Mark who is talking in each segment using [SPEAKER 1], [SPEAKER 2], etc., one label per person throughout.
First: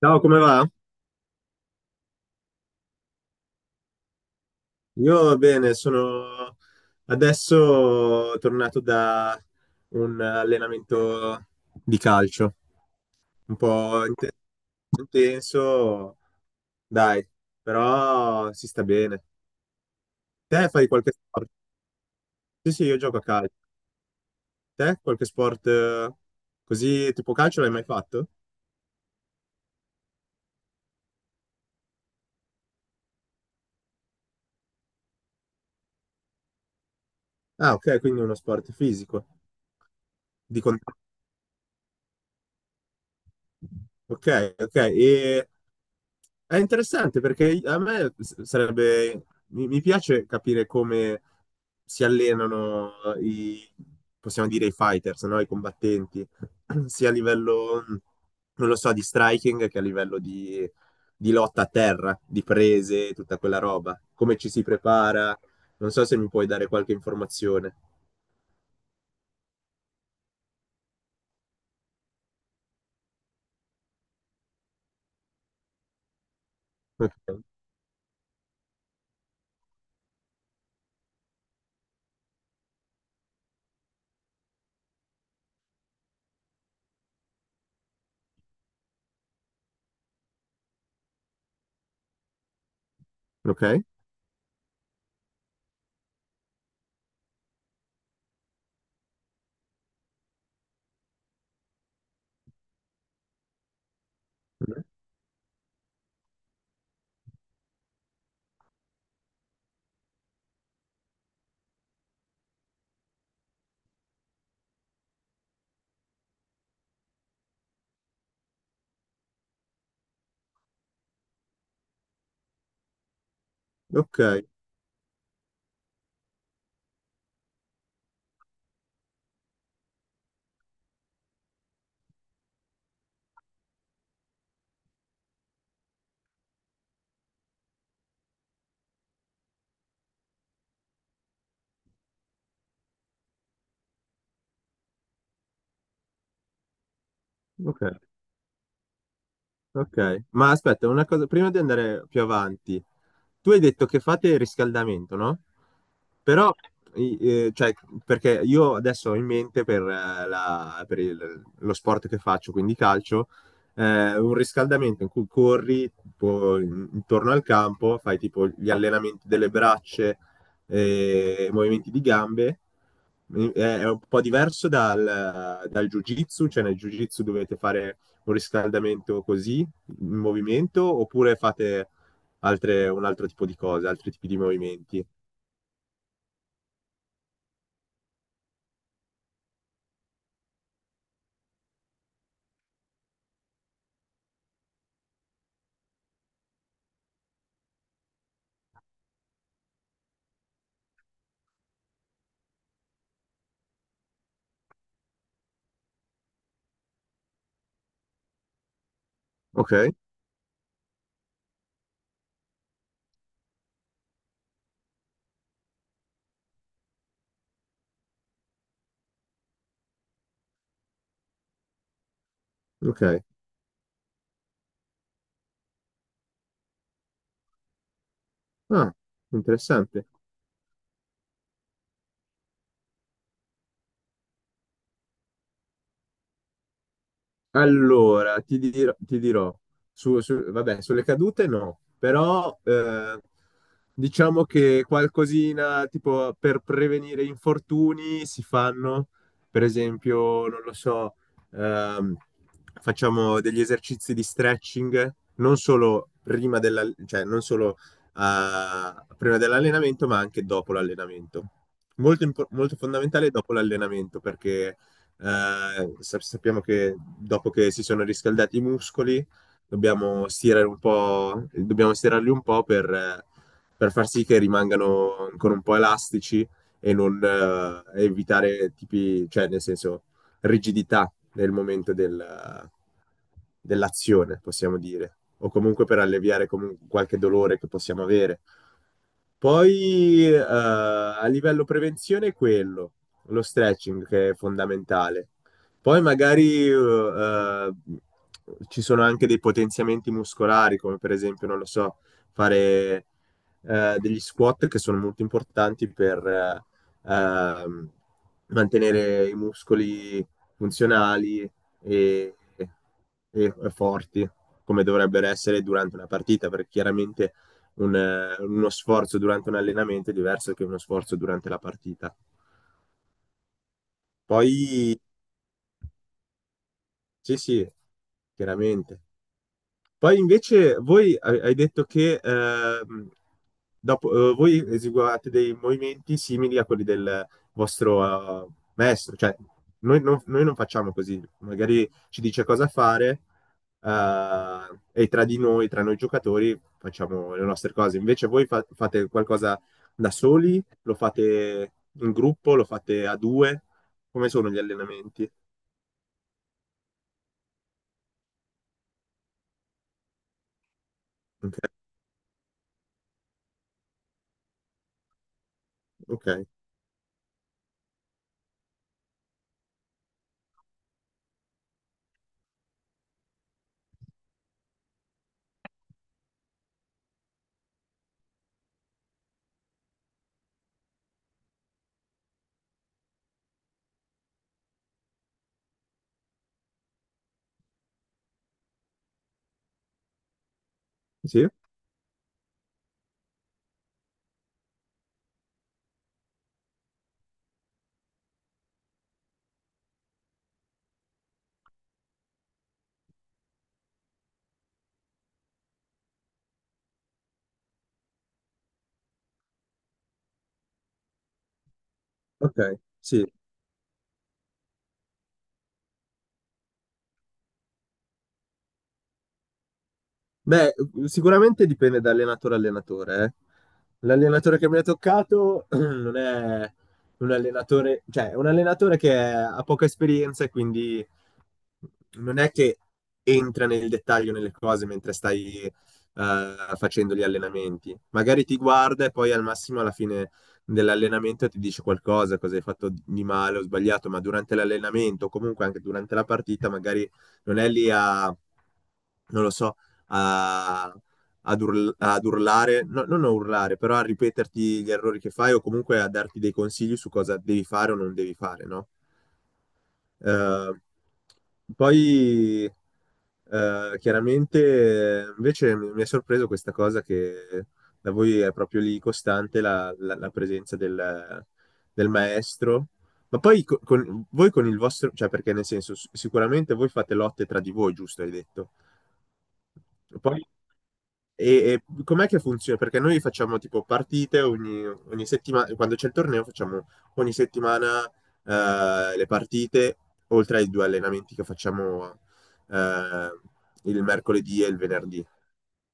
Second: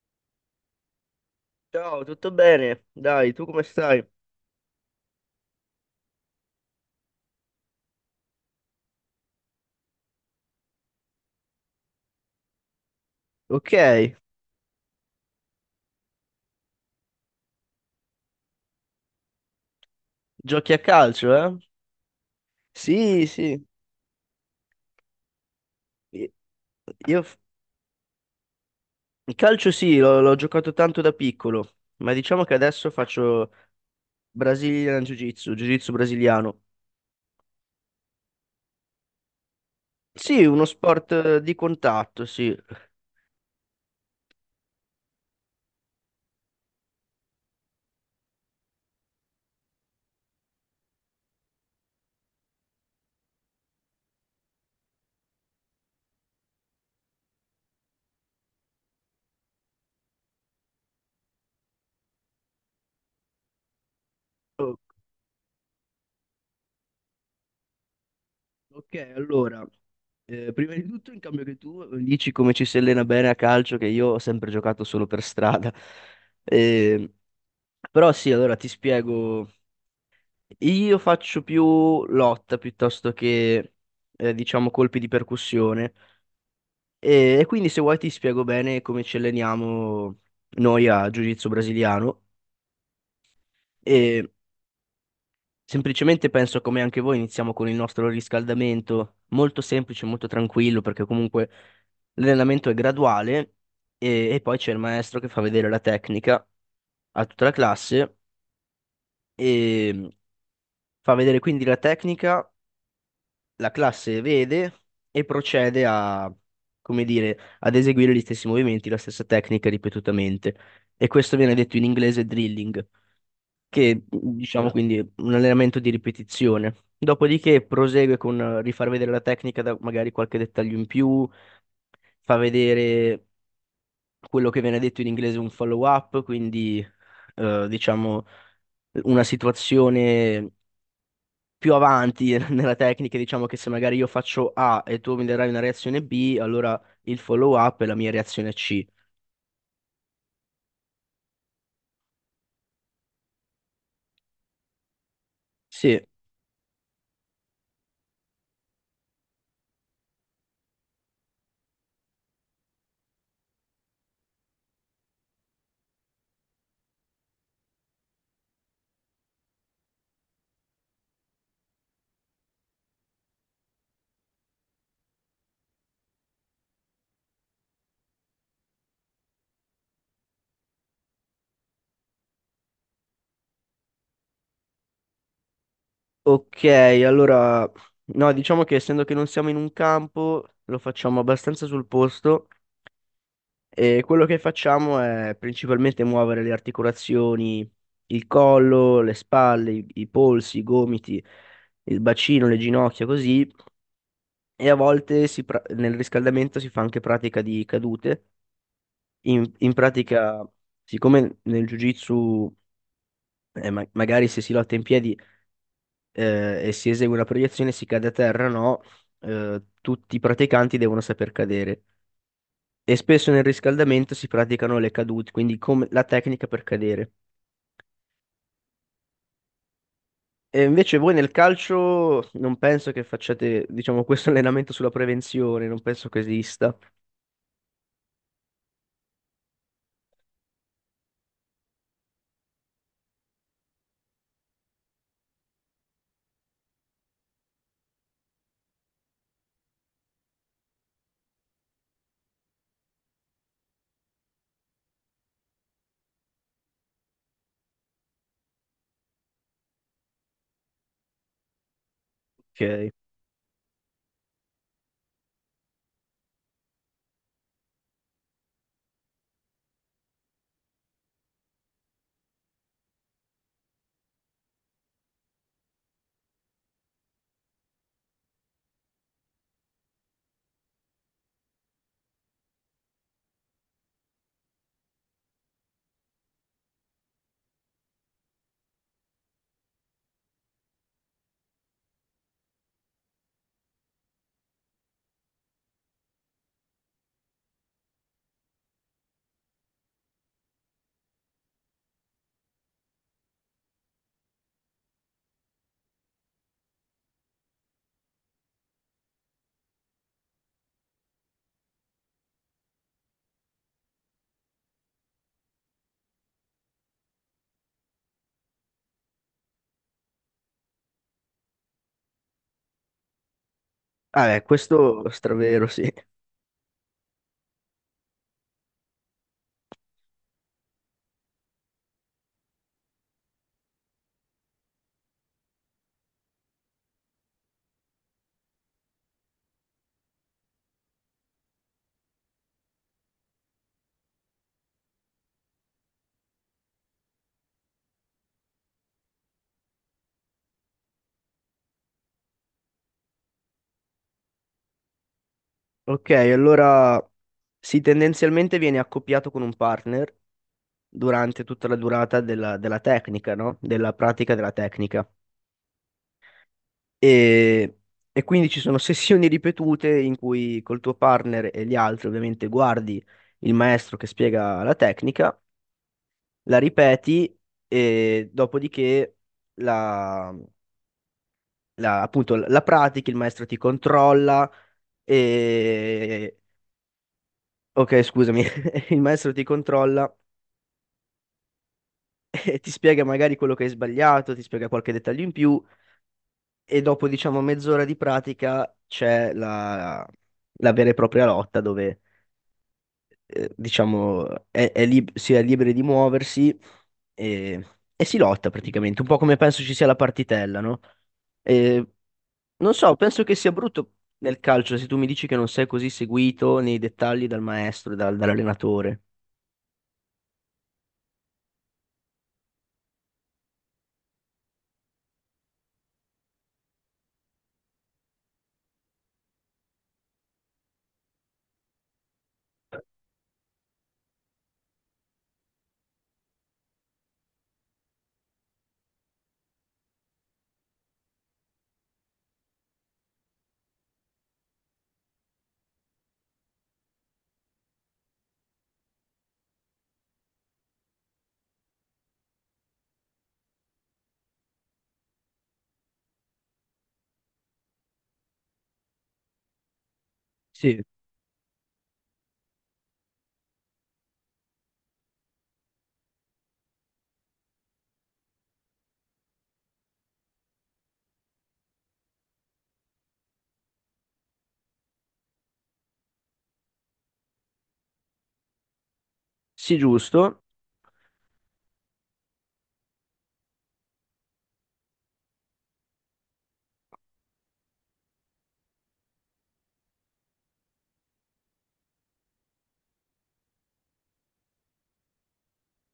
[SPEAKER 1] Ciao, come va?
[SPEAKER 2] Ciao, tutto bene? Dai, tu come stai?
[SPEAKER 1] Io bene, sono adesso tornato da un allenamento di calcio, un
[SPEAKER 2] Ok,
[SPEAKER 1] po' intenso, dai, però si sta bene. Te
[SPEAKER 2] giochi a
[SPEAKER 1] fai qualche
[SPEAKER 2] calcio,
[SPEAKER 1] sport?
[SPEAKER 2] eh?
[SPEAKER 1] Sì, sì, io gioco a
[SPEAKER 2] Sì,
[SPEAKER 1] calcio.
[SPEAKER 2] sì.
[SPEAKER 1] Te qualche sport
[SPEAKER 2] Io
[SPEAKER 1] così
[SPEAKER 2] io
[SPEAKER 1] tipo
[SPEAKER 2] f-
[SPEAKER 1] calcio l'hai mai fatto?
[SPEAKER 2] il calcio sì, l'ho giocato tanto da piccolo, ma diciamo che adesso faccio Brazilian Jiu-Jitsu, Jiu-Jitsu brasiliano.
[SPEAKER 1] Ah, ok, quindi uno sport fisico,
[SPEAKER 2] Sì,
[SPEAKER 1] di
[SPEAKER 2] uno
[SPEAKER 1] contatto.
[SPEAKER 2] sport di contatto, sì.
[SPEAKER 1] Ok, ok. È interessante perché a me sarebbe, mi piace capire come si allenano i, possiamo dire, i fighters, no? I combattenti, sia a livello, non lo so, di striking che a livello di lotta a terra, di prese, tutta quella roba. Come ci si
[SPEAKER 2] Oh,
[SPEAKER 1] prepara? Non so se mi puoi dare qualche informazione.
[SPEAKER 2] ok, allora, prima di tutto, in cambio che tu dici come ci si allena bene a calcio, che io ho sempre giocato solo per strada. Eh,
[SPEAKER 1] Ok,
[SPEAKER 2] Però sì, allora ti spiego. Io faccio più lotta piuttosto che, diciamo, colpi di percussione. E quindi se vuoi ti spiego bene come ci alleniamo noi a Jiu-Jitsu brasiliano.
[SPEAKER 1] ok,
[SPEAKER 2] E semplicemente penso come anche voi iniziamo con il nostro riscaldamento, molto semplice, molto tranquillo, perché comunque l'allenamento è graduale e poi c'è il maestro che fa vedere la tecnica a tutta la classe e fa vedere quindi la tecnica, la classe vede e procede a, come dire, ad eseguire gli stessi movimenti, la stessa tecnica ripetutamente. E questo viene detto in inglese drilling, che
[SPEAKER 1] ok,
[SPEAKER 2] diciamo, ah, quindi è un allenamento di ripetizione. Dopodiché prosegue con rifar vedere la tecnica da magari qualche dettaglio in più, fa vedere quello che viene detto in inglese un follow-up, quindi diciamo una situazione più avanti nella tecnica, diciamo che se magari io faccio A e tu mi darai una reazione B, allora il follow up
[SPEAKER 1] ok.
[SPEAKER 2] è la mia reazione C.
[SPEAKER 1] Ok, ma aspetta, una cosa, prima di andare più avanti, tu hai detto che fate il riscaldamento, no?
[SPEAKER 2] Sì,
[SPEAKER 1] Però, cioè, perché io adesso ho in mente per, per lo sport che faccio, quindi calcio, un riscaldamento in cui corri tipo, intorno al campo, fai tipo gli allenamenti delle braccia, e movimenti di gambe. È un po' diverso dal, dal jiu-jitsu, cioè nel jiu-jitsu dovete fare un riscaldamento così, in movimento oppure fate un altro tipo di cose, altri tipi di movimenti?
[SPEAKER 2] ok, allora no, diciamo che essendo che non siamo in un campo, lo facciamo abbastanza sul posto e quello che facciamo è principalmente muovere le articolazioni, il collo, le spalle, i polsi, i gomiti, il bacino, le ginocchia, così, e a volte nel riscaldamento si fa anche pratica di cadute. In
[SPEAKER 1] Ok,
[SPEAKER 2] pratica, siccome nel Jiu-Jitsu, magari se si lotta in piedi e si esegue una proiezione, si cade a terra, no, tutti i praticanti devono saper cadere. E
[SPEAKER 1] ok.
[SPEAKER 2] spesso nel riscaldamento si praticano le cadute, quindi come la tecnica per cadere.
[SPEAKER 1] Ah, interessante.
[SPEAKER 2] E invece voi nel calcio non penso che facciate, diciamo, questo allenamento sulla prevenzione, non penso che esista.
[SPEAKER 1] Allora, ti dirò, vabbè, sulle cadute no, però diciamo che qualcosina tipo per prevenire infortuni si fanno, per esempio, non lo so, ehm, facciamo degli esercizi di stretching, non solo prima della, cioè, non solo prima dell'allenamento, ma anche dopo l'allenamento. Molto
[SPEAKER 2] Ok.
[SPEAKER 1] fondamentale dopo l'allenamento, perché sappiamo che dopo che si sono riscaldati i muscoli, dobbiamo stirare un po', dobbiamo stirarli un po' per far sì che rimangano ancora un po' elastici e non evitare tipi, cioè nel senso rigidità nel momento dell'azione, possiamo dire, o comunque per alleviare qualche dolore che possiamo avere. Poi a livello prevenzione è quello lo stretching che è fondamentale. Poi magari eh, ci sono anche dei potenziamenti muscolari, come per esempio, non lo so, fare degli squat che sono molto importanti per ehm, mantenere i muscoli funzionali e, e forti, come dovrebbero essere durante una partita, perché chiaramente uno sforzo durante un allenamento è diverso che uno sforzo durante la partita.
[SPEAKER 2] Ah,
[SPEAKER 1] Poi,
[SPEAKER 2] questo è stravero, sì.
[SPEAKER 1] sì, sì, chiaramente. Poi invece voi hai detto che dopo, voi eseguivate dei movimenti simili a quelli del vostro maestro, cioè noi non facciamo così, magari ci dice cosa fare e tra di noi, tra noi giocatori, facciamo le nostre cose. Invece voi fate qualcosa da soli, lo fate in gruppo, lo fate a due, come sono gli allenamenti?
[SPEAKER 2] Ok, allora sì, tendenzialmente viene accoppiato con un partner durante
[SPEAKER 1] Ok,
[SPEAKER 2] tutta la durata della tecnica, no? Della pratica della tecnica.
[SPEAKER 1] ok.
[SPEAKER 2] E, e quindi ci sono sessioni ripetute in cui col tuo partner e gli altri ovviamente guardi il maestro che spiega la tecnica, la ripeti e dopodiché la, appunto la pratichi, il maestro ti controlla e... Ok, scusami, il maestro ti controlla
[SPEAKER 1] Sì?
[SPEAKER 2] e ti spiega magari quello che hai sbagliato, ti spiega qualche dettaglio in più e dopo diciamo mezz'ora di pratica c'è la vera e propria lotta dove diciamo si è liberi di muoversi e, e si lotta praticamente, un po' come penso ci sia la partitella, no? E
[SPEAKER 1] Ok,
[SPEAKER 2] non so, penso
[SPEAKER 1] sì.
[SPEAKER 2] che sia brutto nel calcio se tu mi dici che non sei così seguito nei dettagli dal maestro, dall'allenatore.
[SPEAKER 1] Beh, sicuramente dipende da allenatore a allenatore. Eh. L'allenatore che mi ha toccato non è un allenatore, cioè è un allenatore che ha poca esperienza e quindi non è che entra nel dettaglio nelle cose mentre stai facendo gli allenamenti. Magari ti guarda e poi al massimo alla fine dell'allenamento ti dice qualcosa, cosa hai fatto di male o sbagliato, ma durante l'allenamento o comunque anche durante la partita magari non è lì a, non lo so, a... Ad, ad urlare, no, non a urlare, però a ripeterti gli errori che fai o comunque a darti dei consigli su cosa devi fare o non devi fare, no? Eh,
[SPEAKER 2] Sì,
[SPEAKER 1] poi chiaramente invece mi è sorpreso questa cosa che da voi è proprio lì costante la presenza del, del maestro. Ma poi con, voi con il vostro, cioè perché nel senso, sicuramente voi fate lotte tra di voi, giusto, hai detto.
[SPEAKER 2] sì,
[SPEAKER 1] Poi
[SPEAKER 2] giusto.
[SPEAKER 1] e com'è che funziona? Perché noi facciamo tipo partite ogni, ogni settimana, quando c'è il torneo facciamo ogni settimana le partite, oltre ai due allenamenti che facciamo eh, il mercoledì e il venerdì.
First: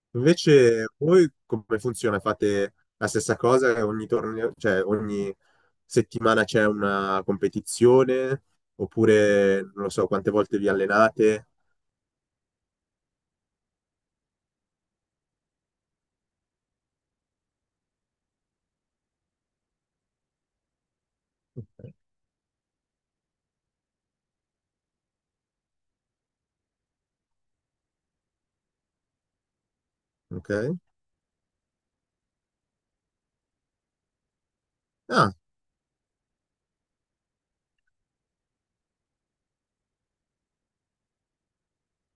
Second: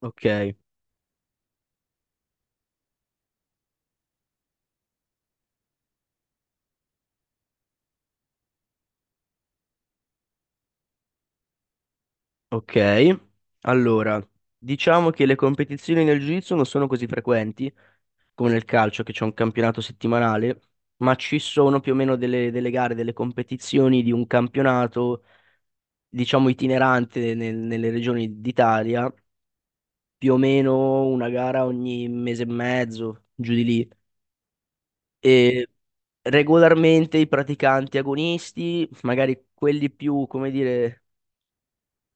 [SPEAKER 2] Ok,
[SPEAKER 1] Invece voi come funziona? Fate la stessa cosa? Ogni torneo, cioè ogni settimana c'è una competizione? Oppure non lo so quante volte vi allenate?
[SPEAKER 2] ok. Allora, diciamo che le competizioni nel jiu-jitsu non sono così frequenti come nel calcio, che c'è un campionato settimanale, ma ci sono più o meno delle gare, delle competizioni di un campionato, diciamo, itinerante nelle regioni d'Italia, più o
[SPEAKER 1] Ok?
[SPEAKER 2] meno una gara ogni mese e mezzo, giù di lì.
[SPEAKER 1] Ah,
[SPEAKER 2] E regolarmente i praticanti agonisti, magari quelli più, come dire,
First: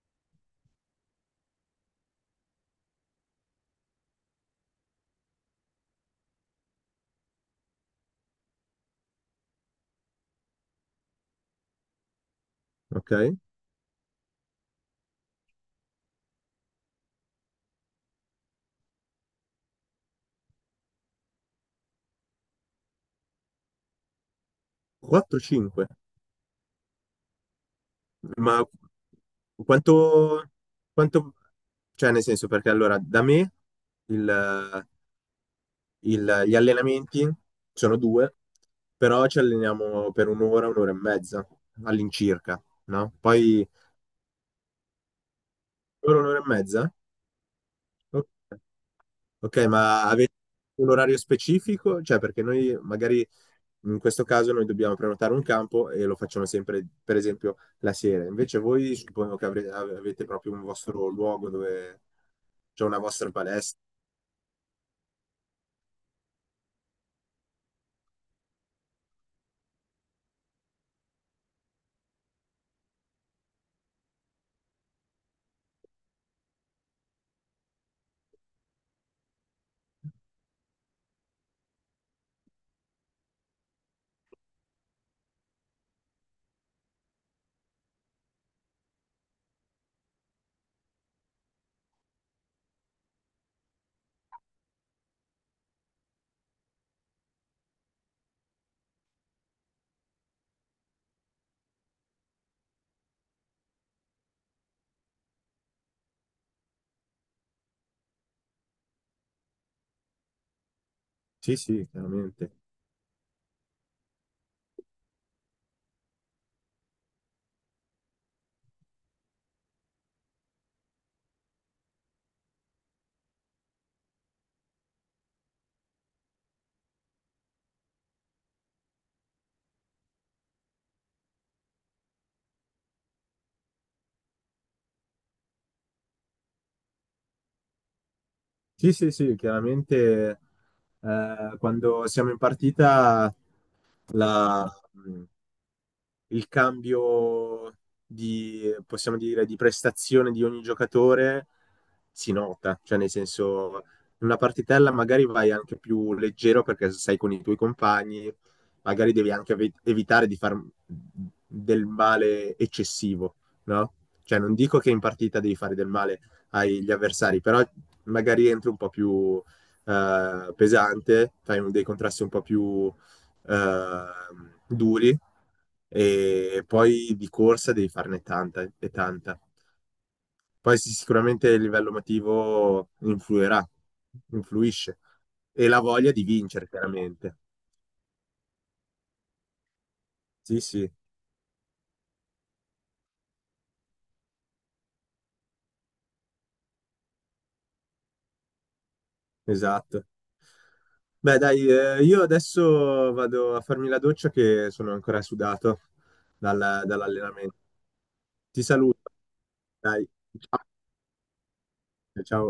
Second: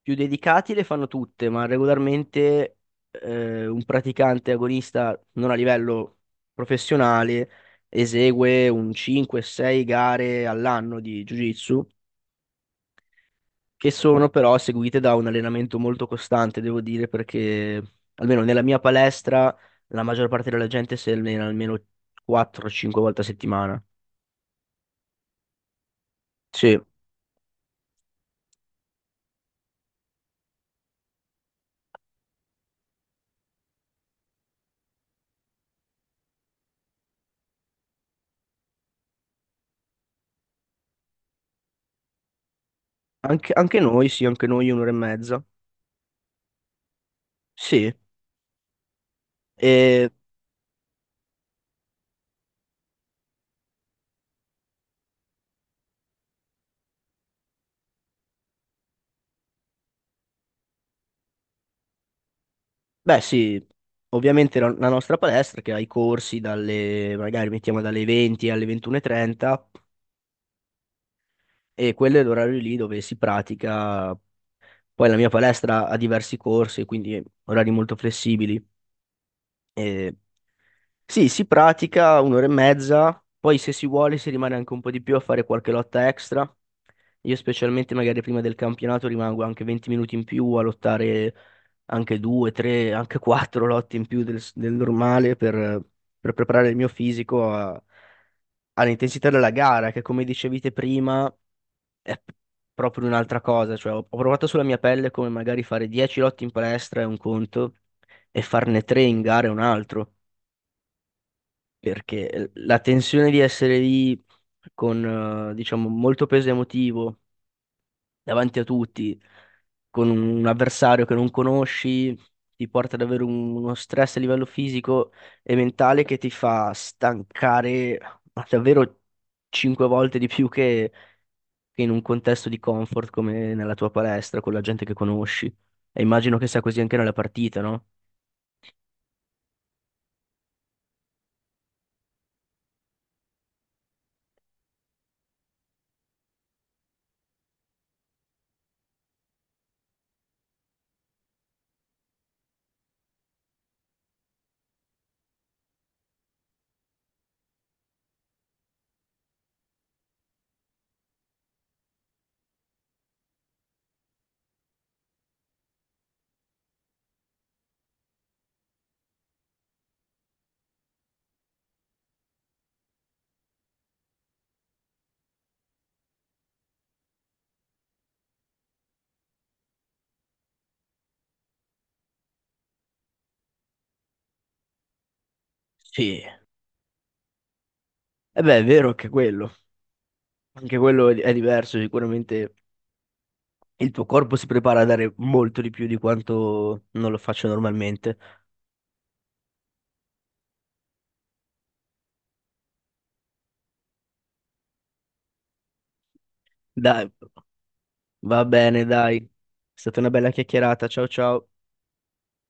[SPEAKER 2] più dedicati le fanno tutte, ma regolarmente un praticante agonista non a livello professionale esegue un 5-6 gare all'anno di Jiu-Jitsu,
[SPEAKER 1] ok.
[SPEAKER 2] che sono però seguite da un allenamento molto costante, devo dire, perché almeno nella mia palestra la maggior parte della gente si allena almeno 4-5 volte a settimana.
[SPEAKER 1] 4-5.
[SPEAKER 2] Sì,
[SPEAKER 1] Ma quanto, quanto, cioè nel senso, perché allora da me il- gli allenamenti sono due, però ci alleniamo per un'ora, un'ora e mezza all'incirca, no?
[SPEAKER 2] anche,
[SPEAKER 1] Poi
[SPEAKER 2] anche noi, sì, anche noi un'ora e mezza.
[SPEAKER 1] un'ora, un'ora e mezza?
[SPEAKER 2] Sì.
[SPEAKER 1] Ok. Ok, ma
[SPEAKER 2] E
[SPEAKER 1] avete un orario specifico? Cioè, perché noi magari in questo caso noi dobbiamo prenotare un campo e lo facciamo sempre, per esempio, la sera. Invece voi suppongo che avete proprio un vostro luogo dove c'è una
[SPEAKER 2] beh,
[SPEAKER 1] vostra
[SPEAKER 2] sì,
[SPEAKER 1] palestra.
[SPEAKER 2] ovviamente la nostra palestra che ha i corsi magari mettiamo dalle 20 alle 21:30 e trenta e quello è l'orario lì dove si pratica. Poi la mia palestra ha diversi corsi, quindi orari molto flessibili. E sì, si pratica un'ora e mezza, poi se si vuole si rimane anche un po' di più a fare qualche lotta extra. Io specialmente magari prima del campionato rimango anche 20 minuti in più a lottare anche due, tre, anche quattro lotte in più del normale per preparare il mio fisico all'intensità della gara, che come dicevi te prima è proprio un'altra cosa. Cioè, ho provato sulla mia pelle come magari fare 10 lotte in palestra è un conto e farne tre in gara è un altro
[SPEAKER 1] Sì, sì,
[SPEAKER 2] perché
[SPEAKER 1] chiaramente.
[SPEAKER 2] la tensione di essere lì con, diciamo, molto peso emotivo davanti a tutti, con un avversario che non conosci, ti porta ad avere uno stress a livello fisico e mentale che ti fa stancare ma davvero cinque volte di più che in un contesto di comfort come nella tua palestra, con la gente che conosci. E immagino che sia così anche nella partita, no?
[SPEAKER 1] Sì, sì, sì, chiaramente quando siamo in partita la, mm, il cambio di, possiamo dire, di prestazione di ogni giocatore si nota, cioè nel senso in una partitella magari vai anche più leggero perché sei con i tuoi compagni, magari devi anche evitare di far del male eccessivo, no? Cioè non dico che in partita devi fare del male agli avversari, però magari entri un po' più pesante, fai dei contrasti un po' più duri e poi di corsa devi farne tanta e tanta. Poi sì, sicuramente il livello emotivo influirà, influisce e la voglia
[SPEAKER 2] Sì.
[SPEAKER 1] di vincere, chiaramente.
[SPEAKER 2] E beh, è vero anche quello.
[SPEAKER 1] Sì,
[SPEAKER 2] Anche
[SPEAKER 1] sì,
[SPEAKER 2] quello è diverso, sicuramente il tuo corpo si prepara a dare molto di più di quanto non lo faccio normalmente.
[SPEAKER 1] esatto. Beh, dai, io adesso vado a farmi la doccia che sono ancora sudato
[SPEAKER 2] Dai,
[SPEAKER 1] dall'allenamento.
[SPEAKER 2] va
[SPEAKER 1] Ti
[SPEAKER 2] bene,
[SPEAKER 1] saluto.
[SPEAKER 2] dai. È stata
[SPEAKER 1] Dai,
[SPEAKER 2] una bella
[SPEAKER 1] ciao.
[SPEAKER 2] chiacchierata. Ciao ciao.
[SPEAKER 1] Ciao.